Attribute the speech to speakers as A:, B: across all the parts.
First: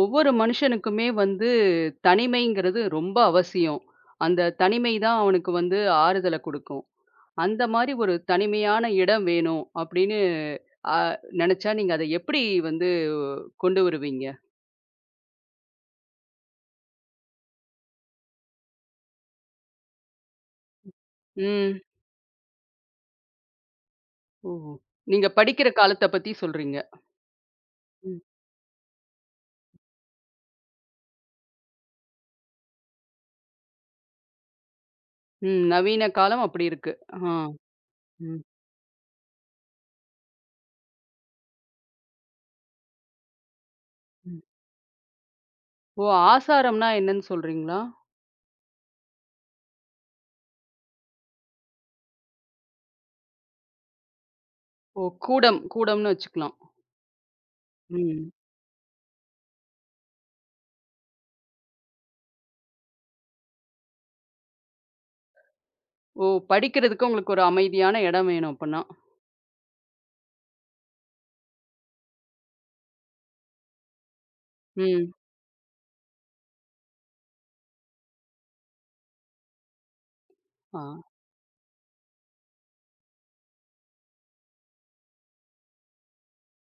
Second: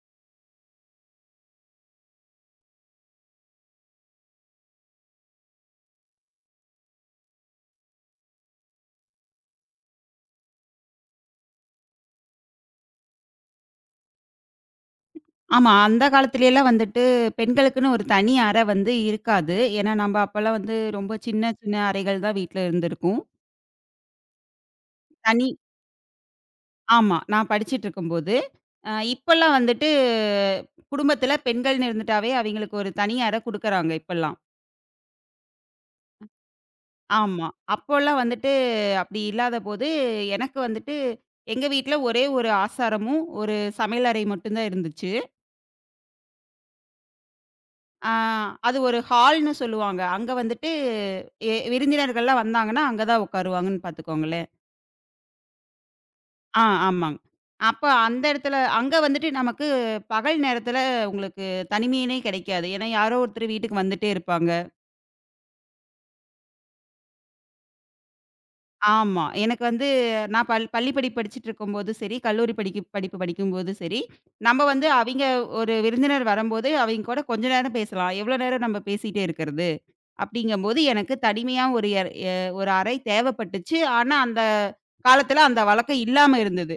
A: ஒவ்வொரு மனுஷனுக்குமே வந்து தனிமைங்கிறது ரொம்ப அவசியம். அந்த தனிமை தான் அவனுக்கு வந்து ஆறுதல குடுக்கும். அந்த மாரி ஒரு தனிமையான இடம் வேணும் அப்படின்னு அ நெனச்சா நீங்க அத எப்படி வந்து கொண்டு வருவீங்க?
B: ஆமா. அந்த காலத்துலலாம் வந்துட்டு பெண்களுக்குன்னு ஒரு தனி அறை வந்து இருக்காது. ஏன்னா, நம்ப அப்பலாம் வந்து ரொம்ப சின்ன சின்ன
A: ம்.
B: அறைகள் தான் வீட்ல இருந்திருக்கும்.
A: ஓ! நீங்க
B: தனி
A: படிக்கிற காலத்த பத்தி சொல்றீங்க.
B: ஆமா. நான் படிச்சுட்டு
A: ம்.
B: இருக்கும்போது. இப்பலாம் வந்துட்டு குடும்பத்துல பெண்கள்னு இருந்துட்டாவே அவைங்களுக்கு ஒரு தனி அறை குடுக்குறாங்க இப்பலாம்.
A: ம். நவீன காலம் அப்படி இருக்கு. ஆ.
B: ஆமா. அப்போலாம்
A: ம்.
B: வந்துட்டு அப்படி இல்லாதபோது, எனக்கு வந்துட்டு எங்க வீட்ல ஒரே ஒரு ஆசாரமும், ஒரு சமையலறை
A: ம்.
B: மட்டும் தான் இருந்துச்சு.
A: ஓ! ஆசாரம்னா என்னன்னு சொல்றீங்களா?
B: ஆ அது ஒரு ஹால்ன்னு சொல்லுவாங்க. அங்க வந்துட்டு விருந்தினர்கள்லாம் வந்தாங்கன்னா, அங்க தான் உட்காருவாங்கன்னு பார்த்துக்கோங்களேன்.
A: ஓ! கூடம். கூடம்னு வச்சுக்கலாம்.
B: ஆமாங்க. அப்ப அந்த
A: ம்.
B: இடத்துல அங்க வந்துட்டு நமக்கு பகல் நேரத்துல உங்களுக்கு தனிமையிலே கிடைக்காது. ஏன்னா, யாரோ ஒருத்தர் வீட்டுக்கு வந்துட்டே இருப்பாங்க.
A: ஓ! படிக்கிறதுக்கு உங்களுக்கு ஒரு அமைதியான இடம் வேணும் அப்பன்னா.
B: ஆமா. எனக்கு வந்து நான் பள்ளி படிப்பு படிச்சுட்டு இருக்கும்போதும் சரி, கல்லூரி படிப்பு படிக்கும்போதும் சரி, நம்ம வந்து
A: ம்.
B: அவிங்க ஒரு விருந்தினர் வரும்போது, அவிங்க கூட கொஞ்ச நேரம் பேசலாம். எவ்வளோ நேரம் நம்ம பேசிட்டே இருக்கிறது? அப்படிங்கம்போது
A: ஆ.
B: எனக்கு தனிமையா ஒரு எற எ ஒரு அறை தேவைப்பட்டுச்சு. ஆனா, அந்த காலத்துல அந்த வழக்கம் இல்லாம இருந்தது.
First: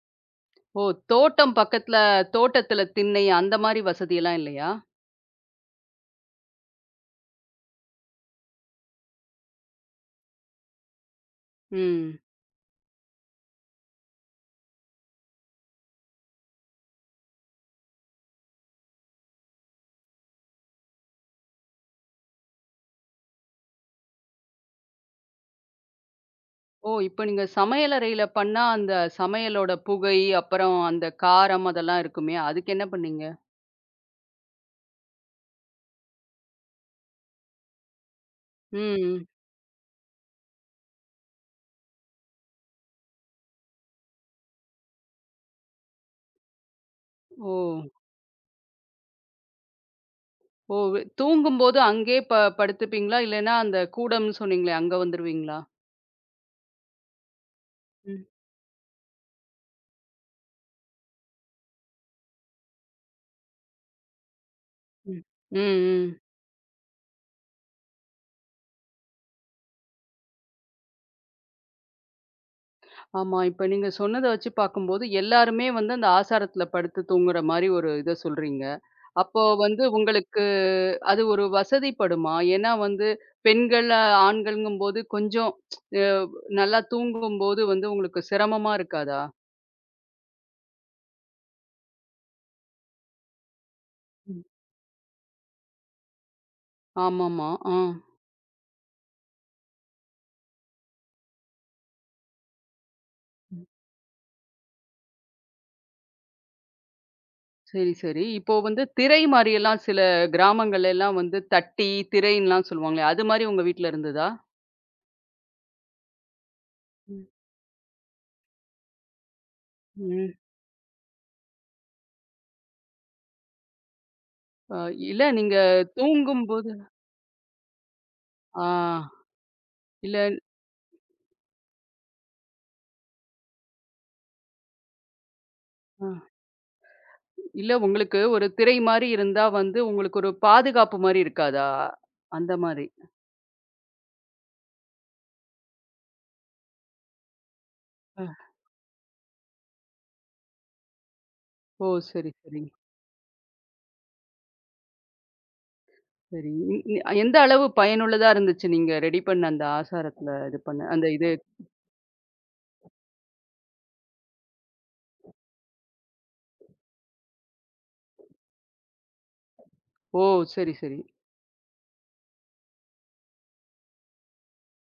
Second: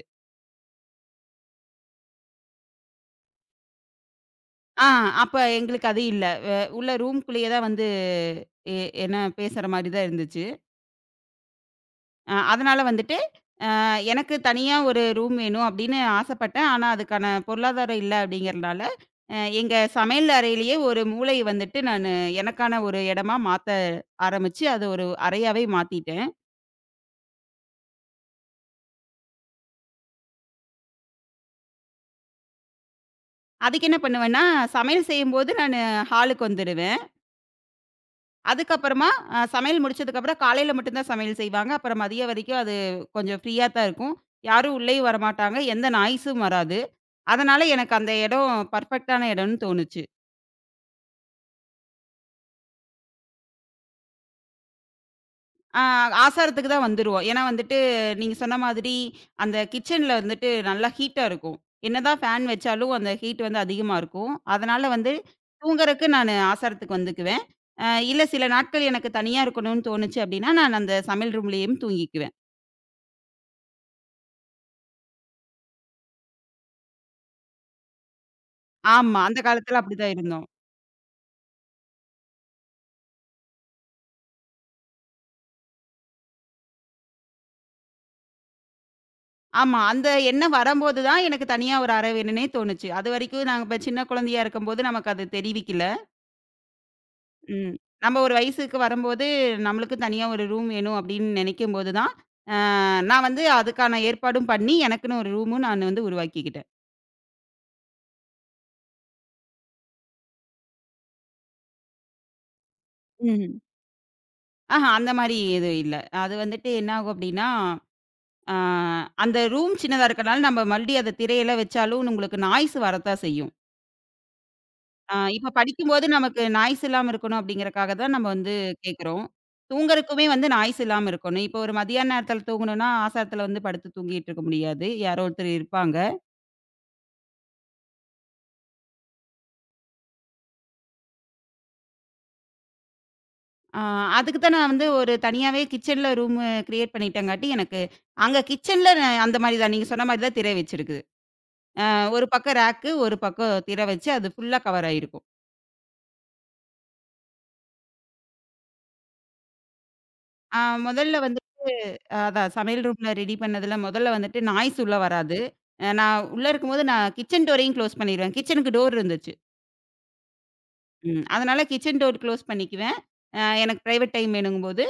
A: ஓ! தோட்டம் பக்கத்துல தோட்டத்துல திண்ணை அந்த மாரி வசதியெல்லாம் இல்லையா?
B: ஆ அப்ப எங்களுக்கு அது இல்ல. உள்ள ரூம்குள்ளேயே தான் வந்து எ என்ன பேசுற மாரி தான் இருந்துச்சு.
A: ம்.
B: அதனால வந்துட்டு எனக்கு தனியா ஒரு ரூம் வேணும் அப்படின்னு ஆசைப்பட்டேன். ஆனா, அதுக்கான பொருளாதாரம் இல்ல அப்படிங்கிறனால, எங்க சமையல் அறையிலேயே ஒரு மூலை வந்துட்டு நானு எனக்கான ஒரு இடமா மாத்த ஆரம்பிச்சு, அது ஒரு அறையாவே மாத்திட்டேன்.
A: ஓ! இப்ப நீங்க சமையலறையில பண்ணா, அந்த சமையலோட புகை, அப்புறம் அந்த காரம் அதெல்லாம் இருக்குமே, அதுக்கு என்ன பண்ணீங்க?
B: அதுக்கு என்ன பண்ணுவேன்னா, சமையல் செய்யும்போது நானு ஹாலுக்கு வந்துருவேன். அதுக்கப்புறமா
A: ம்.
B: சமையல் முடிச்சதுக்கப்புறம் காலையில மட்டும் தான் சமையல் செய்வாங்க. அப்புறம் மதியம் வரைக்கும் அது கொஞ்சம் ஃப்ரீயா தான் இருக்கும். யாரும் உள்ளேயும் வரமாட்டாங்க. எந்த நாய்ஸும் வராது.
A: ஓ!
B: அதனால எனக்கு அந்த இடம் பெர்ஃபெக்ட்டான இடம்னு தோணுச்சு.
A: ஓ! தூங்கும்போது அங்கேயே படுத்துப்பீங்களா? இல்லைன்னா அந்த கூடம்னு சொன்னீங்களே, அங்க வந்துருவீங்களா?
B: ஆ ஆசாரத்துக்கு தான் வந்துருவோம். ஏன்னா வந்துட்டு
A: ம்.
B: நீங்க சொன்ன மாதிரி அந்த கிச்சன்ல வந்துட்டு நல்லா ஹீட்டா இருக்கும். என்னதான் ஃபேன் வச்சாலும் அந்த ஹீட் வந்து அதிகமா இருக்கும். அதனால வந்து
A: ம். ம்,
B: தூங்குறக்கு
A: ம்.
B: நானு ஆசாரத்துக்கு வந்துக்குவேன். இல்ல சில நாட்கள் எனக்கு தனியா இருக்கணும்னு தோணுச்சு அப்படின்னா, நான் அந்த சமையல் ரூம்லயும் தூங்கிக்குவேன்.
A: ஆமா. இப்ப நீங்க சொன்னத வச்சு பாக்கும்போது, எல்லாருமே வந்து அந்த ஆசாரத்துல படுத்து தூங்குற மாரி ஒரு இத சொல்றீங்க.
B: ஆமா. அந்த
A: அப்போ
B: காலத்துல
A: வந்து
B: அப்படிதான்
A: உங்களுக்கு
B: இருந்தோம்.
A: அது ஒரு வசதிப்படுமா? ஏன்னா வந்து பெண்கள், ஆண்கள்ங்கும்போது கொஞ்சம் அ நல்லா தூங்கும்போது வந்து உங்களுக்கு சிரமமா இருக்காதா?
B: ஆமா. அந்த எண்ணம் வரம்போது தான் எனக்கு தனியா ஒரு அறை வேணுன்னே தோணுச்சு. அதுவரைக்கும் நாங்க இப்ப சின்ன
A: ம்.
B: குழந்தையா இருக்கும்போது நமக்கு அது தெரிவிக்கல.
A: ஆமாமா.
B: ம்.
A: ஆ.
B: நம்ம ஒரு வயசுக்கு வரும்போது, நம்மளுக்கும் தனியா ஒரு ரூம் வேணும் அப்படின்னு நெனைக்கும்போது தான், அ நான் வந்து அதுக்கான ஏற்பாடும் பண்ணி, எனக்குன்னு ஒரு ரூமும் நான் வந்து உருவாக்கிக்கிட்டேன்.
A: சரி, சரி. இப்போ வந்து திரை மாரியெல்லாம் சில கிராமங்கள்ல எல்லாம் வந்து தட்டி, திரைன்லாம் சொல்லுவாங்களே, அது மாரி
B: ம்.
A: உங்க வீட்ல இருந்ததா?
B: ஆஹா அந்த மாரி எதுவும் இல்ல. அது வந்துட்டு என்ன ஆகும்
A: ம்.
B: அப்படின்னா, அ அந்த ரூம் சின்னதா
A: ம்.
B: இருக்கனால, நம்ம மறுபடியும் அத திரையெல்லாம் வச்சாலும் உங்களுக்கு நாய்ஸ் வரத்தான் செய்யும்.
A: அ இல்ல
B: இப்ப
A: நீங்க
B: படிக்கும்போது நமக்கு
A: தூங்கும்போது
B: நாய்ஸ் இல்லாம இருக்கணும் அப்படிங்கிறக்காக தான் நம்ம வந்து
A: ஆ
B: கேட்குறோம்.
A: இல்ல
B: தூங்குறதுக்குமே வந்து நாய்ஸ் இல்லாம இருக்கணும். இப்போ ஒரு மதியான நேரத்தில தூங்கணும்னா, ஆசாரத்தில வந்து படுத்து தூங்கிட்டு இருக்க முடியாது. யாரோ ஒருத்தர் இருப்பாங்க.
A: அ இல்ல உங்களுக்கு ஒரு திரை மாரி இருந்தா வந்து உங்களுக்கு ஒரு பாதுகாப்பு மாரி இருக்காதா? அந்த மாரி.
B: ஆ அதுக்கு தான் நான் வந்து ஒரு தனியாவே கிச்சன்ல ரூம் கிரியேட் பண்ணிட்டங்காட்டி, எனக்கு அங்க கிச்சன்ல அந்த மாரி தான் நீங்க சொன்ன மாரி தான் திரை வச்சிருக்குது.
A: ஓ!
B: ஒரு
A: சரி,
B: பக்கம்
A: சரி,
B: ரேக்கு, ஒரு பக்கம் திரை வச்சு அது ஃபுல்லா கவர் ஆயிருக்கும்.
A: சரி. இ இ அ, எந்த அளவு பயனுள்ளதா இருந்துச்சு நீங்க ரெடி பண்ண அந்த ஆசாரத்துல இது
B: ஆ
A: பண்ண அந்த
B: முதல்ல
A: இது?
B: வந்து அதான் சமையல் ரூம்ல ரெடி பண்ணதுல முதல்ல வந்துட்டு நாய்ஸ் உள்ள வராது. நான் உள்ள இருக்கும்போது நான் கிச்சன் டோரையும் க்ளோஸ் பண்ணிருவேன். கிச்சனுக்கு டோர் இருந்துச்சு.
A: ஓ! சரி, சரி.
B: ம். அதனால கிச்சன் டோர் க்ளோஸ் பண்ணிக்குவேன். எனக்கு பிரைவேட் டைம் வேணுங்கும்போது,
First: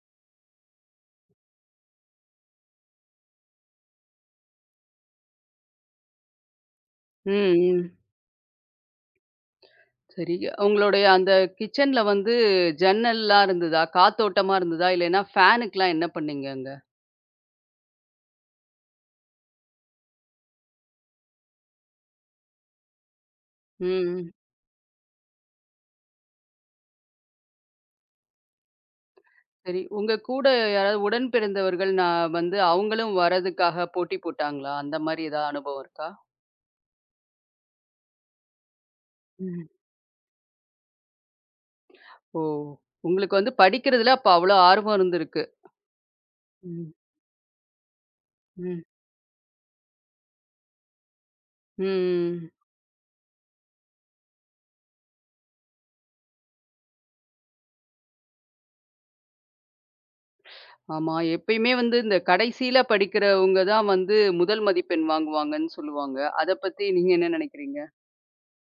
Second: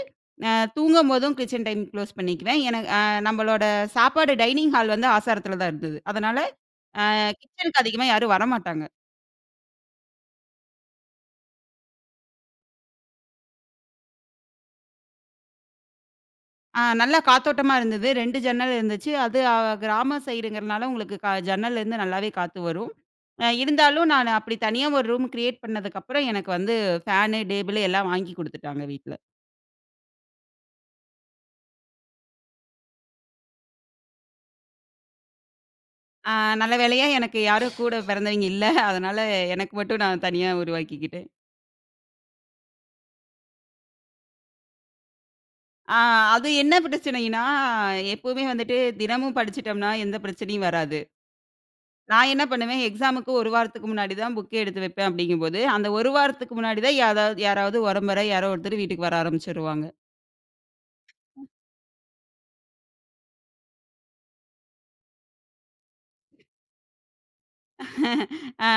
B: அ தூங்கும்போதும் கிச்சன் டைம் க்ளோஸ் பண்ணிக்குவேன். எனக்கு நம்மளோட சாப்பாடு டைனிங் ஹால் வந்து ஆசாரத்துல தான் இருந்தது. அதனால
A: ம்,
B: கிச்சனுக்கு
A: ம்.
B: அதிகமா யாரும் வரமாட்டாங்க.
A: சரி. உங்களுடைய அந்த கிச்சன்ல வந்து ஜன்னல்லாம் இருந்ததா? காத்தோட்டமா இருந்ததா? இல்லைன்னா ஃபேனுக்குலாம் என்ன பண்ணீங்க அங்க?
B: நல்லா காத்தோட்டமா இருந்தது. 2 ஜன்னல் இருந்துச்சு. அது கிராம சைடுங்கிறனால உங்களுக்கு ஜன்னல்லேருந்து நல்லாவே காத்து வரும்.
A: ம்,
B: இருந்தாலும்
A: ம்.
B: நான் அப்படி தனியா ஒரு ரூம் கிரியேட் பண்ணதுக்கப்புறம் எனக்கு வந்து ஃபேனு, டேபிளு எல்லாம் வாங்கி குடுத்துட்டாங்க வீட்ல.
A: சரி. உங்க கூட யாராவது உடன்பிறந்தவர்கள் நான் வந்து அவங்களும் வரதுக்காக போட்டி போட்டாங்களா? அந்த மாரி ஏதாவது அனுபவம் இருக்கா?
B: ஆ நல்ல வேளையா எனக்கு யாரும் கூட பிறந்தவைங்க இல்ல. அதனால
A: ம்.
B: எனக்கு மட்டும் நான் தனியா உருவாக்கிக்கிட்டேன்.
A: ஓ! உங்களுக்கு வந்து படிக்கிறதுல அப்ப அவ்வளோ ஆர்வம் இருந்திருக்கு.
B: ஆ அது என்ன
A: ம்,
B: பிரச்சனைன்னா, எப்பவுமே வந்துட்டு
A: ம்,
B: தினமும் படிச்சுட்டோம்னா எந்த பிரச்சனையும் வராது. நான் என்ன
A: ம்.
B: பண்ணுவேன், எக்ஸாமுக்கு 1 வாரத்துக்கு முன்னாடி தான் புக்கே எடுத்து வைப்பேன் அப்படிங்கும்போது, அந்த 1 வாரத்துக்கு முன்னாடி தான் யாராவது யாராவது உறமொற யாரோ ஒருத்தர் வீட்டுக்கு வர ஆரம்பிச்சுருவாங்க.
A: ஆமா. எப்பயுமே வந்து இந்த கடைசியில படிக்கிறவங்க தான் வந்து முதல் மதிப்பெண் வாங்குவாங்கன்னு சொல்லுவாங்க. அத பத்தி நீங்க என்ன நினைக்கிறீங்க?
B: அ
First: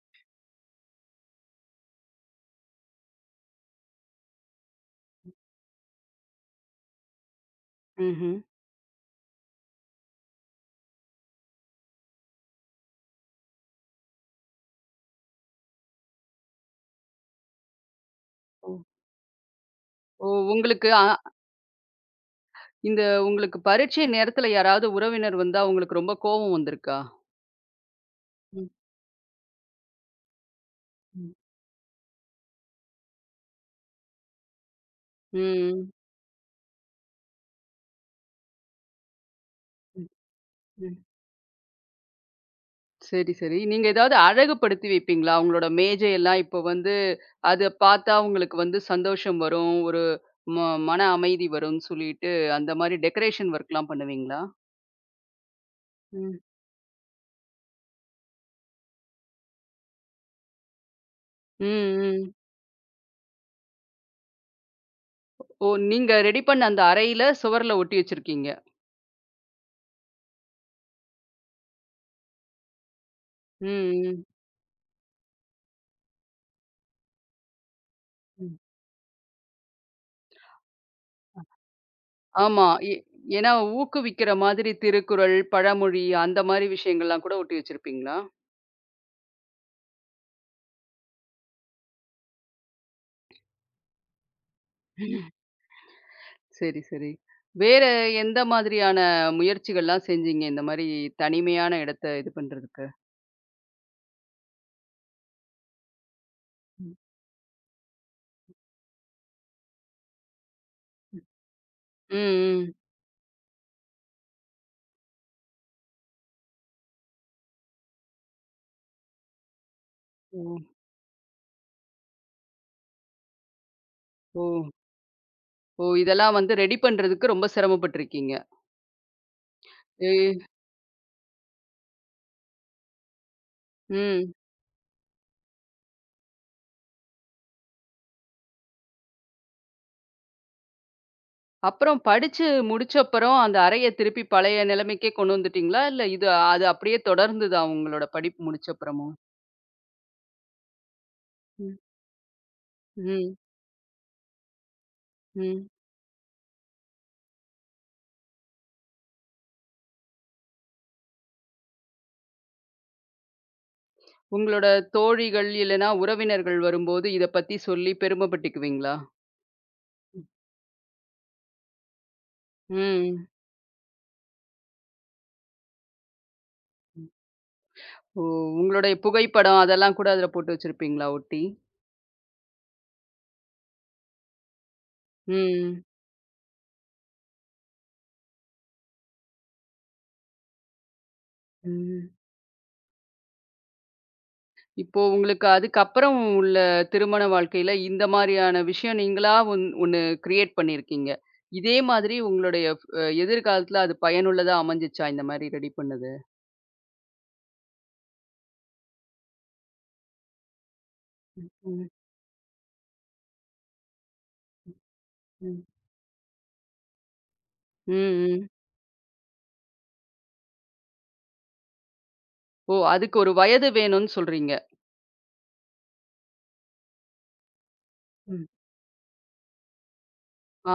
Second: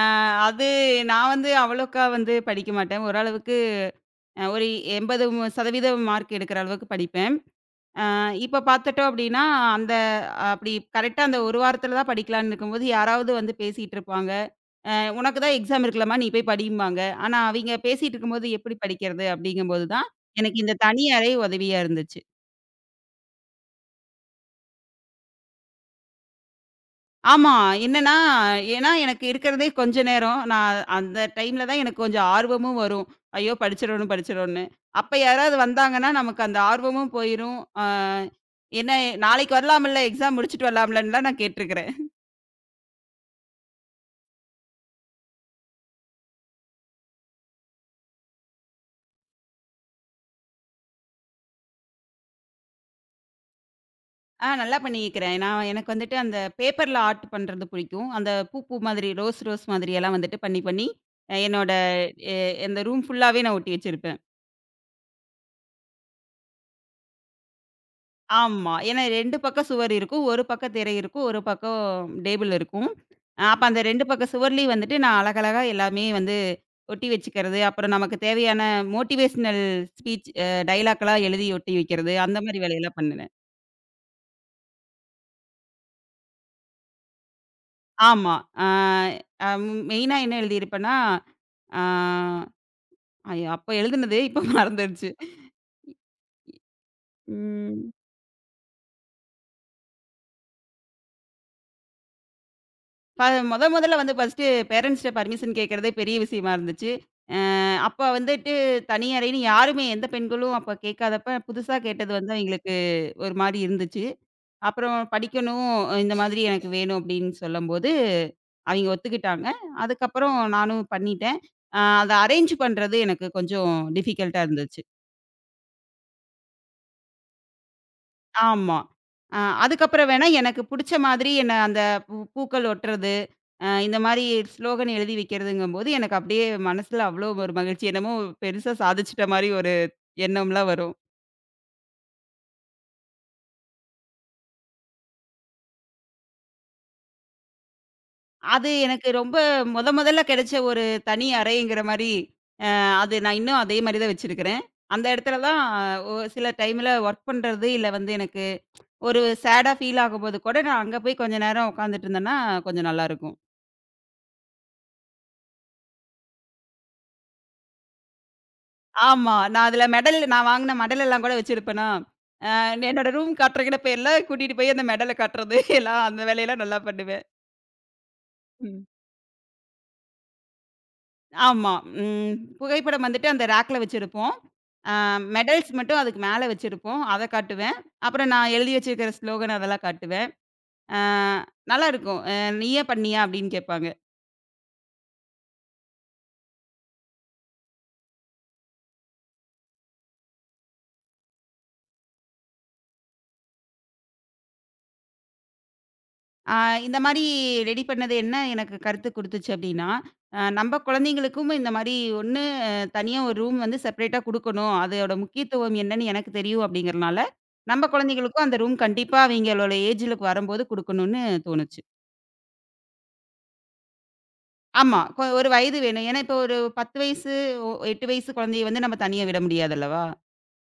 B: அது நான் வந்து அவ்வளோக்கா வந்து படிக்க மாட்டேன். ஓரளவுக்கு ஒரு 80% மார்க் எடுக்கிற அளவுக்கு படிப்பேன்.
A: ம்ஹ்ம்.
B: இப்ப பார்த்துட்டோம் அப்படின்னா, அந்த அப்படி கரெக்ட்டா அந்த 1 வாரத்தில தான் படிக்கலான்னு இருக்கும்போது, யாராவது வந்து பேசிட்டு இருப்பாங்க. அ "உனக்கு தான் எக்ஸாம் இருக்குல்லம்மா, நீ போய் படிம்பாங்க." ஆனா, அவிங்க பேசிட்டு இருக்கும்போது
A: ஓ
B: எப்படி படிக்கிறது அப்படிங்கும்போது தான்,
A: ஓ
B: எனக்கு இந்த
A: உங்களுக்கு
B: தனி அறை உதவியா இருந்துச்சு.
A: இந்த உங்களுக்கு பரீட்சை நேரத்துல யாராவது உறவினர் வந்தா உங்களுக்கு ரொம்ப கோவம் வந்திருக்கா?
B: ஆமா. என்னன்னா,
A: ம்,
B: ஏன்னா எனக்கு இருக்கிறதே கொஞ்ச நேரம். நான் அந்த
A: ம்.
B: டைம்ல தான் எனக்கு கொஞ்சம் ஆர்வமும் வரும். ஐயோ! படிச்சிரணும், படிச்சிரணும்னு. அப்ப யாராவது
A: ம்.
B: வந்தாங்கன்னா, நமக்கு அந்த ஆர்வமும் போயிரும். என்ன நாளைக்கு வரலாம்ல்ல,
A: ம்,
B: எக்ஸாம் முடிச்சுட்டு
A: ம்.
B: வரலாம்லன்னுலாம் நான் கேட்டுருக்கிறேன்.
A: சரி, சரி. நீங்க ஏதாவது அழகுபடுத்தி வைப்பீங்களா? உங்களோட மேஜையெல்லாம் இப்போ வந்து அத பார்த்தா உங்களுக்கு வந்து சந்தோஷம் வரும். ஒரு ம மன அமைதி வரும்ன்னு சொல்லிட்டு அந்த மாரி டெக்கரேஷன் ஒர்க்லாம் பண்ணுவீங்களா?
B: நல்லா பண்ணியிருக்கிறேன். நான் எனக்கு வந்துட்டு
A: ம்.
B: அந்த பேப்பர்ல ஆர்ட் பண்றது பிடிக்கும். அந்த பூ பூ மாதிரி ரோஸ் ரோஸ் மாதிரியெல்லாம் வந்துட்டு பண்ணி பண்ணி, என்னோட
A: ம், ம்.
B: எ அந்த ரூம் ஃபுல்லாவே நான் ஒட்டி வச்சிருப்பேன்.
A: ஓ! நீங்க ரெடி பண்ண அந்த அறையில சுவர்ல ஒட்டி வச்சிருக்கீங்க.
B: ஆமா. ஏன்னா 2 பக்கம் சுவர் இருக்கும். ஒரு பக்கம் திரை இருக்கும். ஒரு பக்கம் டேபிள் இருக்கும். அப்ப அந்த 2
A: ம், ம்,
B: பக்கம் சுவர்லயும் வந்துட்டு நான் அழகழகா எல்லாமே வந்து ஒட்டி வச்சுக்கிறது. அப்புறம் நமக்கு
A: ம்.
B: தேவையான மோட்டிவேஷனல் ஸ்பீச் டயலாக்லாம் எழுதி ஒட்டி வைக்கிறது. அந்த மாரி
A: ஆமா. எ
B: வேலையெல்லாம் பண்ணுனேன்.
A: ஏன்னா ஊக்குவிக்கிற மாதிரி திருக்குறள், பழமொழி அந்த மாரி விஷயங்கள்லாம் கூட ஒட்டி வச்சிருப்பீங்களா?
B: ஆமா. அ அ மெயினா என்ன எழுதியிருப்பேன்னா, அ ஐயோ! அப்ப எழுதுனது இப்ப மறந்துருச்சு.
A: சரி, சரி. வேற
B: ம்.
A: எந்த மாதிரியான முயற்சிகள்லாம் செஞ்சீங்க? இந்த மாரி தனிமையான இடத்த இது பண்றதுக்கு?
B: ப மொத மொதல்ல வந்து ஃபர்ஸ்ட்டு பேரண்ட்ஸ்ட்ட பர்மிஷன் கேட்கறதே பெரிய விஷயமா இருந்துச்சு.
A: ம்,
B: அ அப்ப வந்துட்டு தனி அறைன்னு யாருமே எந்த பெண்களும் அப்ப கேட்காதப்ப, புதுசா கேட்டது வந்து
A: ம்.
B: அவங்களுக்கு ஒரு மாரி இருந்துச்சு. அப்புறம் படிக்கணும், இந்த மாதிரி எனக்கு வேணும் அப்படின்னு சொல்லம்போது, அவிங்க ஒத்துக்கிட்டாங்க. அதுக்கப்புறம்
A: ஓ!
B: நானும் பண்ணிட்டேன். அத அரேஞ்ச் பண்றது எனக்கு கொஞ்சம் டிஃபிகல்ட்டா
A: ஓ!
B: இருந்துச்சு.
A: ஓ! இதெல்லாம் வந்து ரெடி பண்றதுக்கு ரொம்ப சிரமப்பட்டுருக்கீங்க.
B: ஆமா. அ அதுக்கப்புறம் வேணா
A: ஏ
B: எனக்கு புடிச்ச மாதிரி என்ன அந்த பூ பூக்கள் ஒட்டுறது, இந்த மாரி
A: ம்.
B: ஸ்லோகன் எழுதி வைக்கிறதுங்கும்போது, எனக்கு அப்படியே மனசுல அவ்வளோ ஒரு மகிழ்ச்சி. என்னமோ பெருசா சாதிச்சுட்ட மாரி ஒரு எண்ணம்லாம் வரும்.
A: அப்புறம் படிச்சு முடிச்சப்புறம் அந்த அறைய திருப்பி பழைய நிலைமைக்கே கொண்டு வந்துட்டீங்களா? இல்ல இது அது அப்படியே தொடர்ந்ததா உங்களோட படிப்பு
B: அது எனக்கு
A: முடிச்சப்புறமும்?
B: ரொம்ப மொதல்ல கிடைச்ச ஒரு தனி
A: ம்.
B: அறைங்கிற மாரி, அது
A: ம்.
B: நான் இன்னும் அதே மாரி தான் வச்சிருக்கிறேன். அந்த இடத்துல தான்
A: ம்.
B: ஒரு சில டைம்ல ஒர்க் பண்றது, இல்ல வந்து எனக்கு ஒரு சேடா ஃபீல் ஆகும்போது கூட, நான் அங்க போய் கொஞ்ச நேரம் உட்காந்துட்டு இருந்தேன்னா, கொஞ்சம் நல்லாயிருக்கும்.
A: உங்களோட தோழிகள் இல்லன்னா உறவினர்கள் வரும்போது இத பத்தி சொல்லி பெருமைப்பட்டுக்குவீங்களா?
B: ஆமா. நான் அதுல மெடல் நான் வாங்குன மெடல் எல்லாம் கூட வச்சிருப்பேனா, அ என்னோட
A: ம்.
B: ரூம் காட்டுறங்கிற பேர்ல கூட்டிட்டு போய் அந்த மெடல காட்டுறது எல்லாம் அந்த வேலையெல்லாம் நல்லா பண்ணுவேன்.
A: ஓ!
B: ம்.
A: உங்களுடைய புகைப்படம் அதெல்லாம் கூட அதுல போட்டு வச்சிருப்பீங்களா ஒட்டி?
B: ஆமா. ம். புகைப்படம் வந்துட்டு அந்த ரேக்ல வச்சிருப்போம். அ மெடல்ஸ்
A: ம்.
B: மட்டும் அதுக்கு மேல வச்சிருப்போம். அத காட்டுவேன். அப்புறம் நான் எழுதி வச்சிருக்கிற ஸ்லோகன் அதெல்லாம் காட்டுவேன். அ
A: ம்.
B: நல்லாருக்கும். "நீயே பண்ணியா?" அப்படின்னு கேட்பாங்க.
A: இப்போ உங்களுக்கு அதுக்கப்புறம் உள்ள திருமண வாழ்க்கையில, இந்த மாரியான விஷயம் நீங்களா ஒண்ணு கிரியேட் பண்ணியிருக்கீங்க. இதே மாதிரி உங்களுடைய ஃப் அ எதிர்காலத்துல அது பயனுள்ளதா அமைஞ்சுச்சா? இந்த மாரி ரெடி பண்ணது?
B: ஆ இந்த மாரி ரெடி பண்ணது என்ன எனக்கு கருத்து குடுத்துச்சு அப்டின்னா, நம்ப குழந்தைங்களுக்கும் இந்த
A: ம்,
B: மாரி ஒண்ணு தனியா ஒரு ரூம் வந்து செப்பரேட்டா குடுக்கணும். அதோட
A: ம்.
B: முக்கியத்துவம் என்னன்னு எனக்கு தெரியும் அப்டிங்கிறனால, நம்ப
A: ம்,
B: குழந்தைகளுக்கும்
A: ம்.
B: அந்த ரூம் கண்டிப்பா அவைங்களோட ஏஜ்ல வரும்போது குடுக்கணும்னு தோணுச்சு.
A: ஓ! அதுக்கு ஒரு வயது வேணும்னு சொல்றீங்க.
B: ஆமா. ஒரு வயது வேணும். ஏன்னா, இப்போ ஒரு 10 வயசு, 8 வயசு
A: ம்.
B: குழந்தைய வந்து நம்ம தனியா விட முடியாதல்லவா?
A: ஆ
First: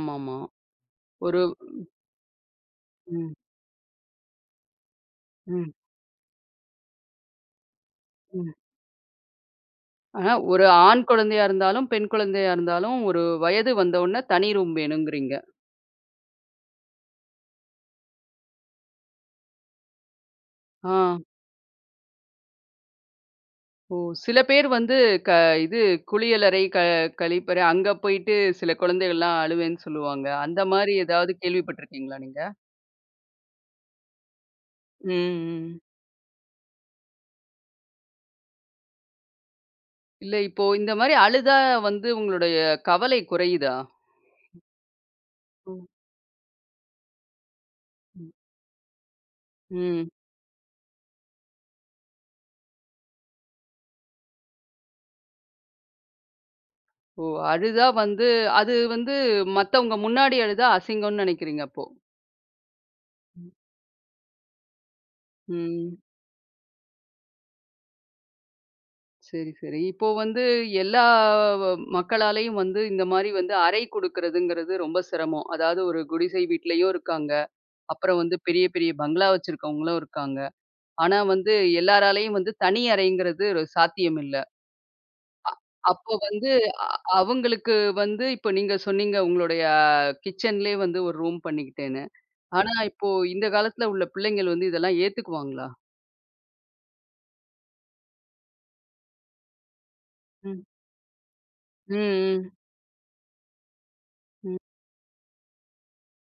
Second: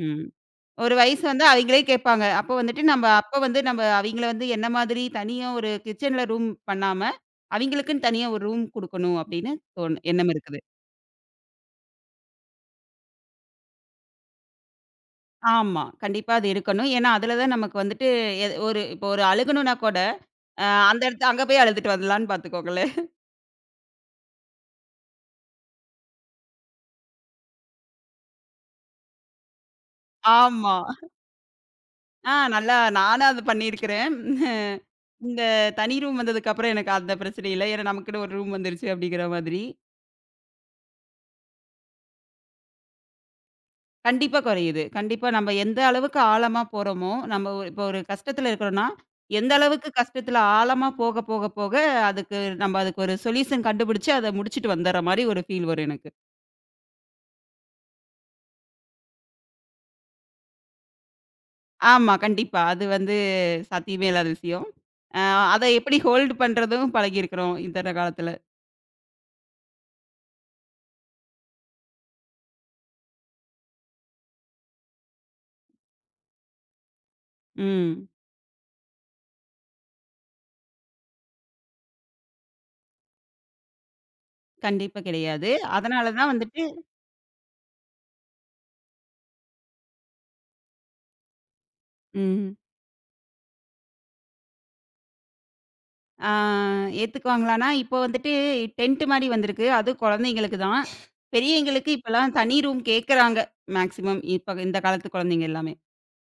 B: ம். ஒரு வயசு
A: ஒரு
B: வந்தா அவைங்களே கேட்பாங்க. அப்போ வந்துட்டு நம்ம
A: ம்,
B: அப்ப வந்து நம்ம அவைங்கள வந்து என்ன மாதிரி தனியா ஒரு
A: ம்,
B: கிச்சன்ல ரூம் பண்ணாம, அவைங்களுக்குன்னு தனியா ஒரு
A: ம்.
B: ரூம் குடுக்கணும் அப்படின்னு தோணு எண்ணம்
A: ஆனா,
B: இருக்குது.
A: ஒரு ஆண் குழந்தையா இருந்தாலும், பெண் குழந்தையா இருந்தாலும், ஒரு வயது வந்த உடனே தனி ரூம் வேணுங்கிறீங்க.
B: ஆமா. கண்டிப்பா அது இருக்கணும். ஏன்னா, அதுல தான் நமக்கு வந்துட்டு ஒரு இப்போ ஒரு அழுகணும்னா கூட,
A: ஆ.
B: அந்த இடத்து அங்க போய் அழுதுட்டு வரலான்னு பார்த்துக்கோங்களேன்.
A: ஓ! சில பேர் வந்து க இது குளியலறை, கழிப்பறை அங்க போயிட்டு சில குழந்தைகள்லாம் அழுவேன்னு சொல்லுவாங்க. அந்த
B: ஆமா.
A: மாரி ஏதாவது கேள்விப்பட்டுருக்கீங்களா நீங்க?
B: நல்லா நானும் அது பண்ணியிருக்கிறேன்.
A: ம்,
B: இந்த
A: ம்.
B: தனி ரூம் வந்ததுக்கப்புறம் எனக்கு அந்த பிரச்சனை இல்ல. ஏன்னா நமக்குன்னு ஒரு ரூம் வந்துருச்சு அப்படிங்கிற மாதிரி.
A: இல்ல இப்போ இந்த மாரி அழுதா வந்து உங்களுடைய கவலை குறையுதா?
B: கண்டிப்பா குறையுது. கண்டிப்பா நம்ம எந்த
A: ம்,
B: அளவுக்கு ஆழமா போறோமோ, நம்ம ஒரு இப்போ ஒரு
A: ம்.
B: கஷ்டத்துல இருக்கிறோம்னா, எந்த அளவுக்கு
A: ம்.
B: கஷ்டத்துல ஆழமா போக, போக, போக அதுக்கு நம்ம அதுக்கு ஒரு சொல்யூஷன் கண்டுபிடிச்சு அத முடிச்சுட்டு வந்துர்ற மாரி ஒரு ஃபீல் வரும் எனக்கு.
A: ஓ! அழுதா வந்து அது வந்து மத்தவங்க முன்னாடி அழுதா அசிங்கம்ன்னு நெனைக்கிறீங்க அப்போ?
B: ஆமா, கண்டிப்பா. அது வந்து சாத்தியமே இல்லாத விஷயம். அ அத
A: ம்.
B: எப்படி ஹோல்டு பண்றதும் பழகியிருக்கிறோம் இந்த காலத்துல.
A: சரி, சரி. இப்போ வந்து எல்லா வ மக்களாலயும் வந்து இந்த மாரி வந்து அறை குடுக்கறதுங்கிறது ரொம்ப சிரமம். அதாவது ஒரு குடிசை வீட்லயும் இருக்காங்க.
B: ம்.
A: அப்புறம் வந்து பெரிய பெரிய பங்களா வச்சிருக்கவங்களும் இருக்காங்க. ஆனா வந்து எல்லாராலயும் வந்து தனி அறைங்கிறது ஒரு சாத்தியம் இல்ல.
B: கண்டிப்பா கிடையாது.
A: அப்போ
B: அதனால தான்
A: வந்து
B: வந்துட்டு
A: அ அவங்களுக்கு வந்து இப்போ நீங்க சொன்னீங்க உங்களுடைய கிச்சன்லயே வந்து ஒரு ரூம் பண்ணிக்கிட்டேன்னு.
B: ம்.
A: ஆனா இப்போ இந்த காலத்துல உள்ள பிள்ளைங்கள் வந்து இதெல்லாம் ஏத்துக்குவாங்களா?
B: ஆ ஏத்துக்குவாங்களான்னா, இப்போ வந்துட்டு டென்ட் மாரி வந்திருக்கு. அதுவும் குழந்தைங்களுக்கு
A: ம்.
B: தான். பெரியவங்களுக்கு
A: ம்,
B: இப்பலாம்
A: ம்,
B: தனி ரூம் கேட்குறாங்க. மேக்ஸிமம்
A: ம்.
B: இப்ப இந்த காலத்து குழந்தைங்க எல்லாமே.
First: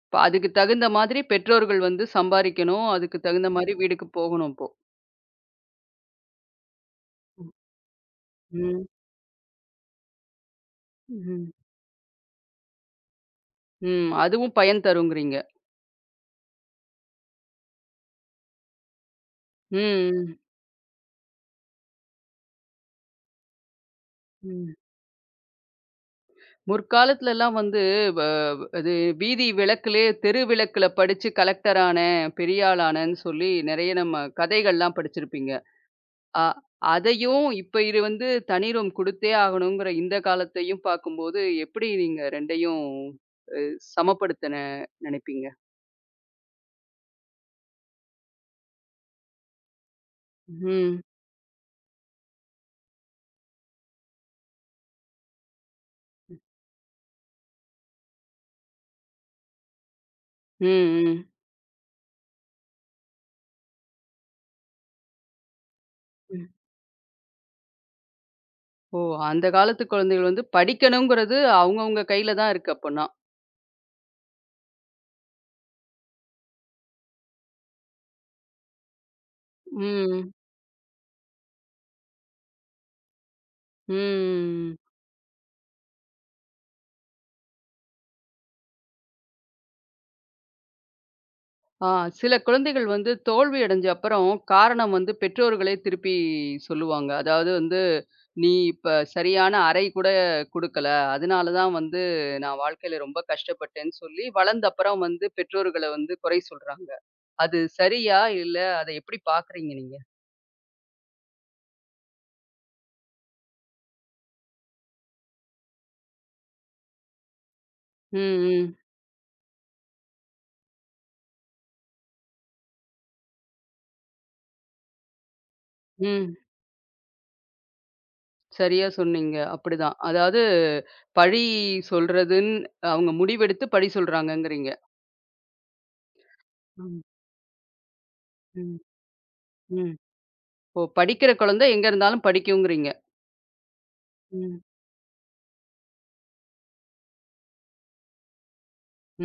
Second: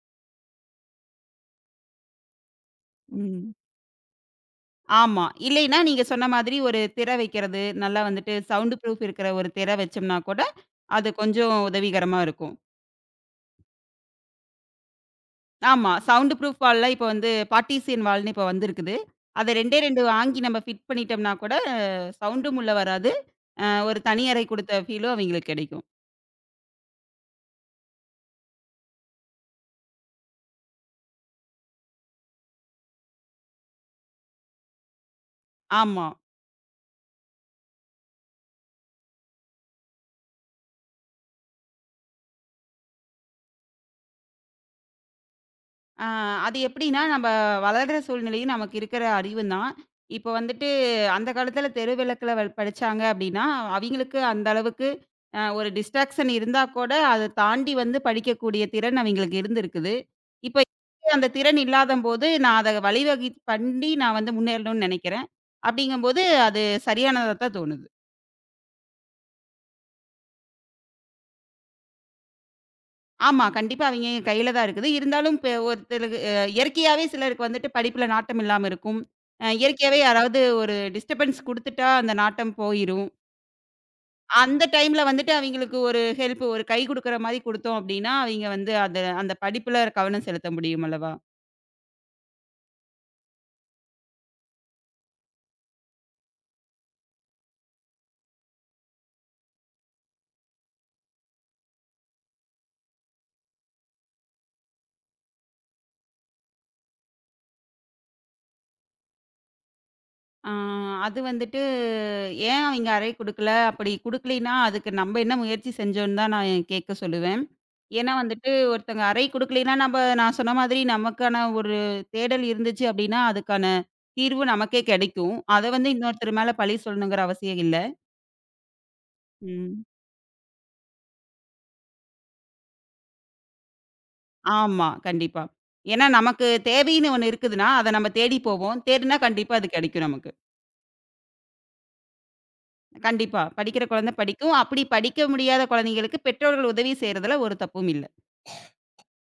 A: இப்ப அதுக்கு தகுந்த மாதிரி பெற்றோர்கள் வந்து சம்பாரிக்கணும். அதுக்கு தகுந்த
B: ம்.
A: மாரி வீடுக்கு போகணும் இப்போ.
B: ஆமா. இல்லைன்னா நீங்க சொன்ன மாதிரி ஒரு திரை
A: ம்,
B: வைக்கிறது, நல்லா வந்துட்டு சவுண்ட்
A: ம்,
B: ப்ரூஃப் இருக்கிற ஒரு திரை வச்சோம்னா கூட, அது
A: ம்.
B: கொஞ்சம் உதவிகரமா இருக்கும்.
A: ம், அதுவும் பயன் தருங்கிறீங்க.
B: ஆமா. சவுண்ட் ப்ரூஃப் வால்ல இப்போ வந்து பார்ட்டிஷியன் வால்ன்னு இப்போ வந்திருக்குது. அத 2டே
A: ம்,
B: 2
A: ம்.
B: வாங்கி நம்ம ஃபிட் பண்ணிட்டோம்னா கூட, சவுண்டும் உள்ள வராது. ஒரு தனி அறை
A: ம்.
B: குடுத்த ஃபீலும் அவைங்களுக்கு கிடைக்கும்.
A: முற்காலத்துல எல்லாம் வந்து வ அது வீதி விளக்குலயே தெரு விளக்குல படிச்சு கலெக்டர் ஆனேன், பெரிய ஆள் ஆனேன்னு சொல்லி நெறைய நம்ம கதைகள்லாம் படிச்சிருப்பீங்க.
B: ஆமா.
A: அ அதையும் இப்ப இது வந்து தனி ரூம் குடுத்தே ஆகணுங்கிற இந்த காலத்தையும் பார்க்கும்போது, எப்படி நீங்க 2யும் அ சமப்படுத்தன நெனைப்பீங்க?
B: ஆ, அது எப்படின்னா, நம்ம வளர்ற சூழ்நிலையும் நமக்கு இருக்கிற அறிவும் தான். இப்போ வந்துட்டு
A: ம்.
B: அந்த காலத்தில தெரு விளக்குல படிச்சாங்க அப்படின்னா, அவிங்களுக்கு அந்த அளவுக்கு ஒரு டிஸ்ட்ராக்ஷன் இருந்தா கூட, அத தாண்டி வந்து படிக்கக்கூடிய திறன் அவிங்களுக்கு இருந்திருக்குது. இப்ப
A: ம், ம்,
B: அந்த திறன் இல்லாதம்போது, நான் அத வழிவகை பண்ணி நான் வந்து முன்னேறணும்னு நெனைக்கிறேன். அப்படிங்கும்போது
A: ம்.
B: அது சரியானதா தான் தோணுது.
A: ஓ! அந்த காலத்து குழந்தைகள் வந்து படிக்கணுங்கிறது அவங்கவங்க கையில தான் இருக்கு அப்பன்னா.
B: ஆமா. கண்டிப்பா அவிங்க கையில தான் இருக்குது. இருந்தாலும் இப்ப ஒருத்தருக்கு இயற்கையாவே சிலருக்கு வந்துட்டு படிப்புல நாட்டம் இல்லாம இருக்கும். இயற்கையாவே
A: ம்,
B: யாராவது ஒரு டிஸ்டர்பன்ஸ் குடுத்துட்டா அந்த நாட்டம் போயிரும். அந்த
A: ம்.
B: டைம்ல வந்துட்டு அவிங்களுக்கு ஒரு ஹெல்ப் ஒரு கை குடுக்குற மாரி குடுத்தோம் அப்டின்னா, அவிங்க வந்து அத அந்த படிப்புல கவனம் செலுத்த முடியும் அல்லவா?
A: ஆ சில குழந்தைகள் வந்து தோல்வி அடைஞ்ச அப்புறம் காரணம் வந்து பெற்றோர்களே திருப்பி சொல்லுவாங்க. அதாவது வந்து, "நீ இப்ப சரியான அறை கூட குடுக்கல. அதனால தான் வந்து நான் வாழ்க்கையில ரொம்ப கஷ்டப்பட்டேன்னு" சொல்லி வளர்ந்த அப்புறம் வந்து பெற்றோர்கள வந்து குறை சொல்றாங்க. அது சரியா? இல்ல அத எப்படி பார்க்குறீங்க நீங்க?
B: ஆ, அது வந்துட்டு ஏன் அவைங்க அறை குடுக்கல? அப்படி குடுக்கலைன்னா, அதுக்கு நம்ப என்ன முயற்சி செஞ்சோன்னு தான் நான் கேட்க சொல்லுவேன். ஏன்னா
A: ம்,
B: வந்துட்டு
A: ம்,
B: ஒருத்தங்க அறை குடுக்கலைன்னா, நம்ப நான் சொன்ன மாதிரி நமக்கான ஒரு தேடல் இருந்துச்சு அப்படின்னா, அதுக்கான தீர்வு நமக்கே கிடைக்கும். அத வந்து
A: ம்.
B: இன்னொருத்தர் மேல பழி சொல்லணுங்கிற அவசியம் இல்ல.
A: சரியா சொன்னீங்க.
B: ம்.
A: அப்படிதான். அதாவது பழி சொல்றதுன்னு அவங்க முடிவெடுத்து பழி சொல்றாங்கங்கிறீங்க.
B: ஆமா, கண்டிப்பா. ஏன்னா நமக்கு
A: ம்,
B: தேவைன்னு ஒண்ணு இருக்குதுன்னா, அத நம்ம தேடி
A: ம்,
B: போவோம். தேடுனா கண்டிப்பா அது
A: ம்.
B: கிடைக்கும் நமக்கு.
A: ஓ! படிக்கிற குழந்தை எங்க இருந்தாலும் படிக்குங்கிறீங்க.
B: கண்டிப்பா. படிக்கிற குழந்தை படிக்கும்.
A: ம்.
B: அப்படி படிக்க முடியாத குழந்தைங்களுக்கு பெற்றோர்கள் உதவி செய்றதுல ஒரு தப்பும் இல்ல.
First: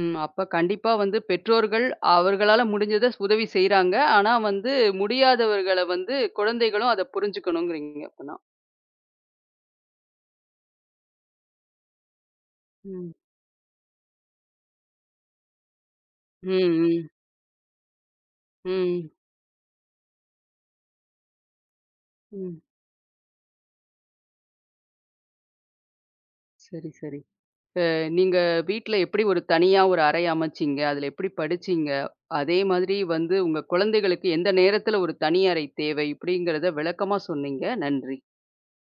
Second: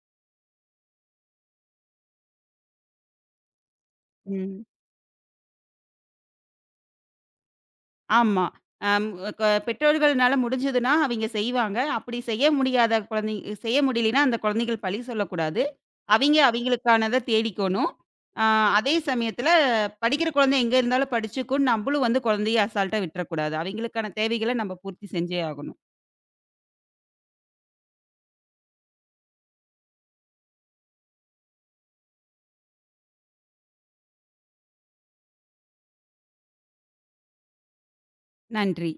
A: ம். அப்ப கண்டிப்பா வந்து பெற்றோர்கள் அவர்களால முடிஞ்சத உதவி செய்றாங்க. ஆனா
B: ம்.
A: வந்து முடியாதவர்கள வந்து குழந்தைகளும் அத புரிஞ்சுக்கணுங்கிறீங்க அப்பன்னா.
B: ஆமா. அம் க பெற்றோர்கள்னால முடிஞ்சதுன்னா அவிங்க செய்வாங்க. அப்படி செய்ய முடியாத
A: ம்.
B: குழந்தைங்க செய்ய முடியலைன்னா, அந்த குழந்தைகள் பழி சொல்லக்கூடாது. அவிங்க
A: ம். ம்.
B: அவிங்களுக்கானத தேடிக்கணும். ஆ அதே
A: ம்.
B: சமயத்தில படிக்கிற குழந்தை எங்க இருந்தாலும் படிச்சுக்கும். நம்பளும் வந்து
A: ம்.
B: குழந்தைய அசால்ட்டா விட்டுறக்கூடாது. அவிங்களுக்கான தேவைகள நம்ம பூர்த்தி செஞ்சே ஆகணும்.
A: சரி, சரி. நீங்க வீட்ல எப்படி ஒரு தனியா ஒரு அறை அமைச்சீங்க? அதுல எப்படி படிச்சீங்க? அதே மாதிரி வந்து உங்க குழந்தைகளுக்கு எந்த நேரத்துல ஒரு தனி அறை தேவை? இப்படிங்கிறத விளக்கமா சொன்னீங்க. நன்றி.
B: நன்றி.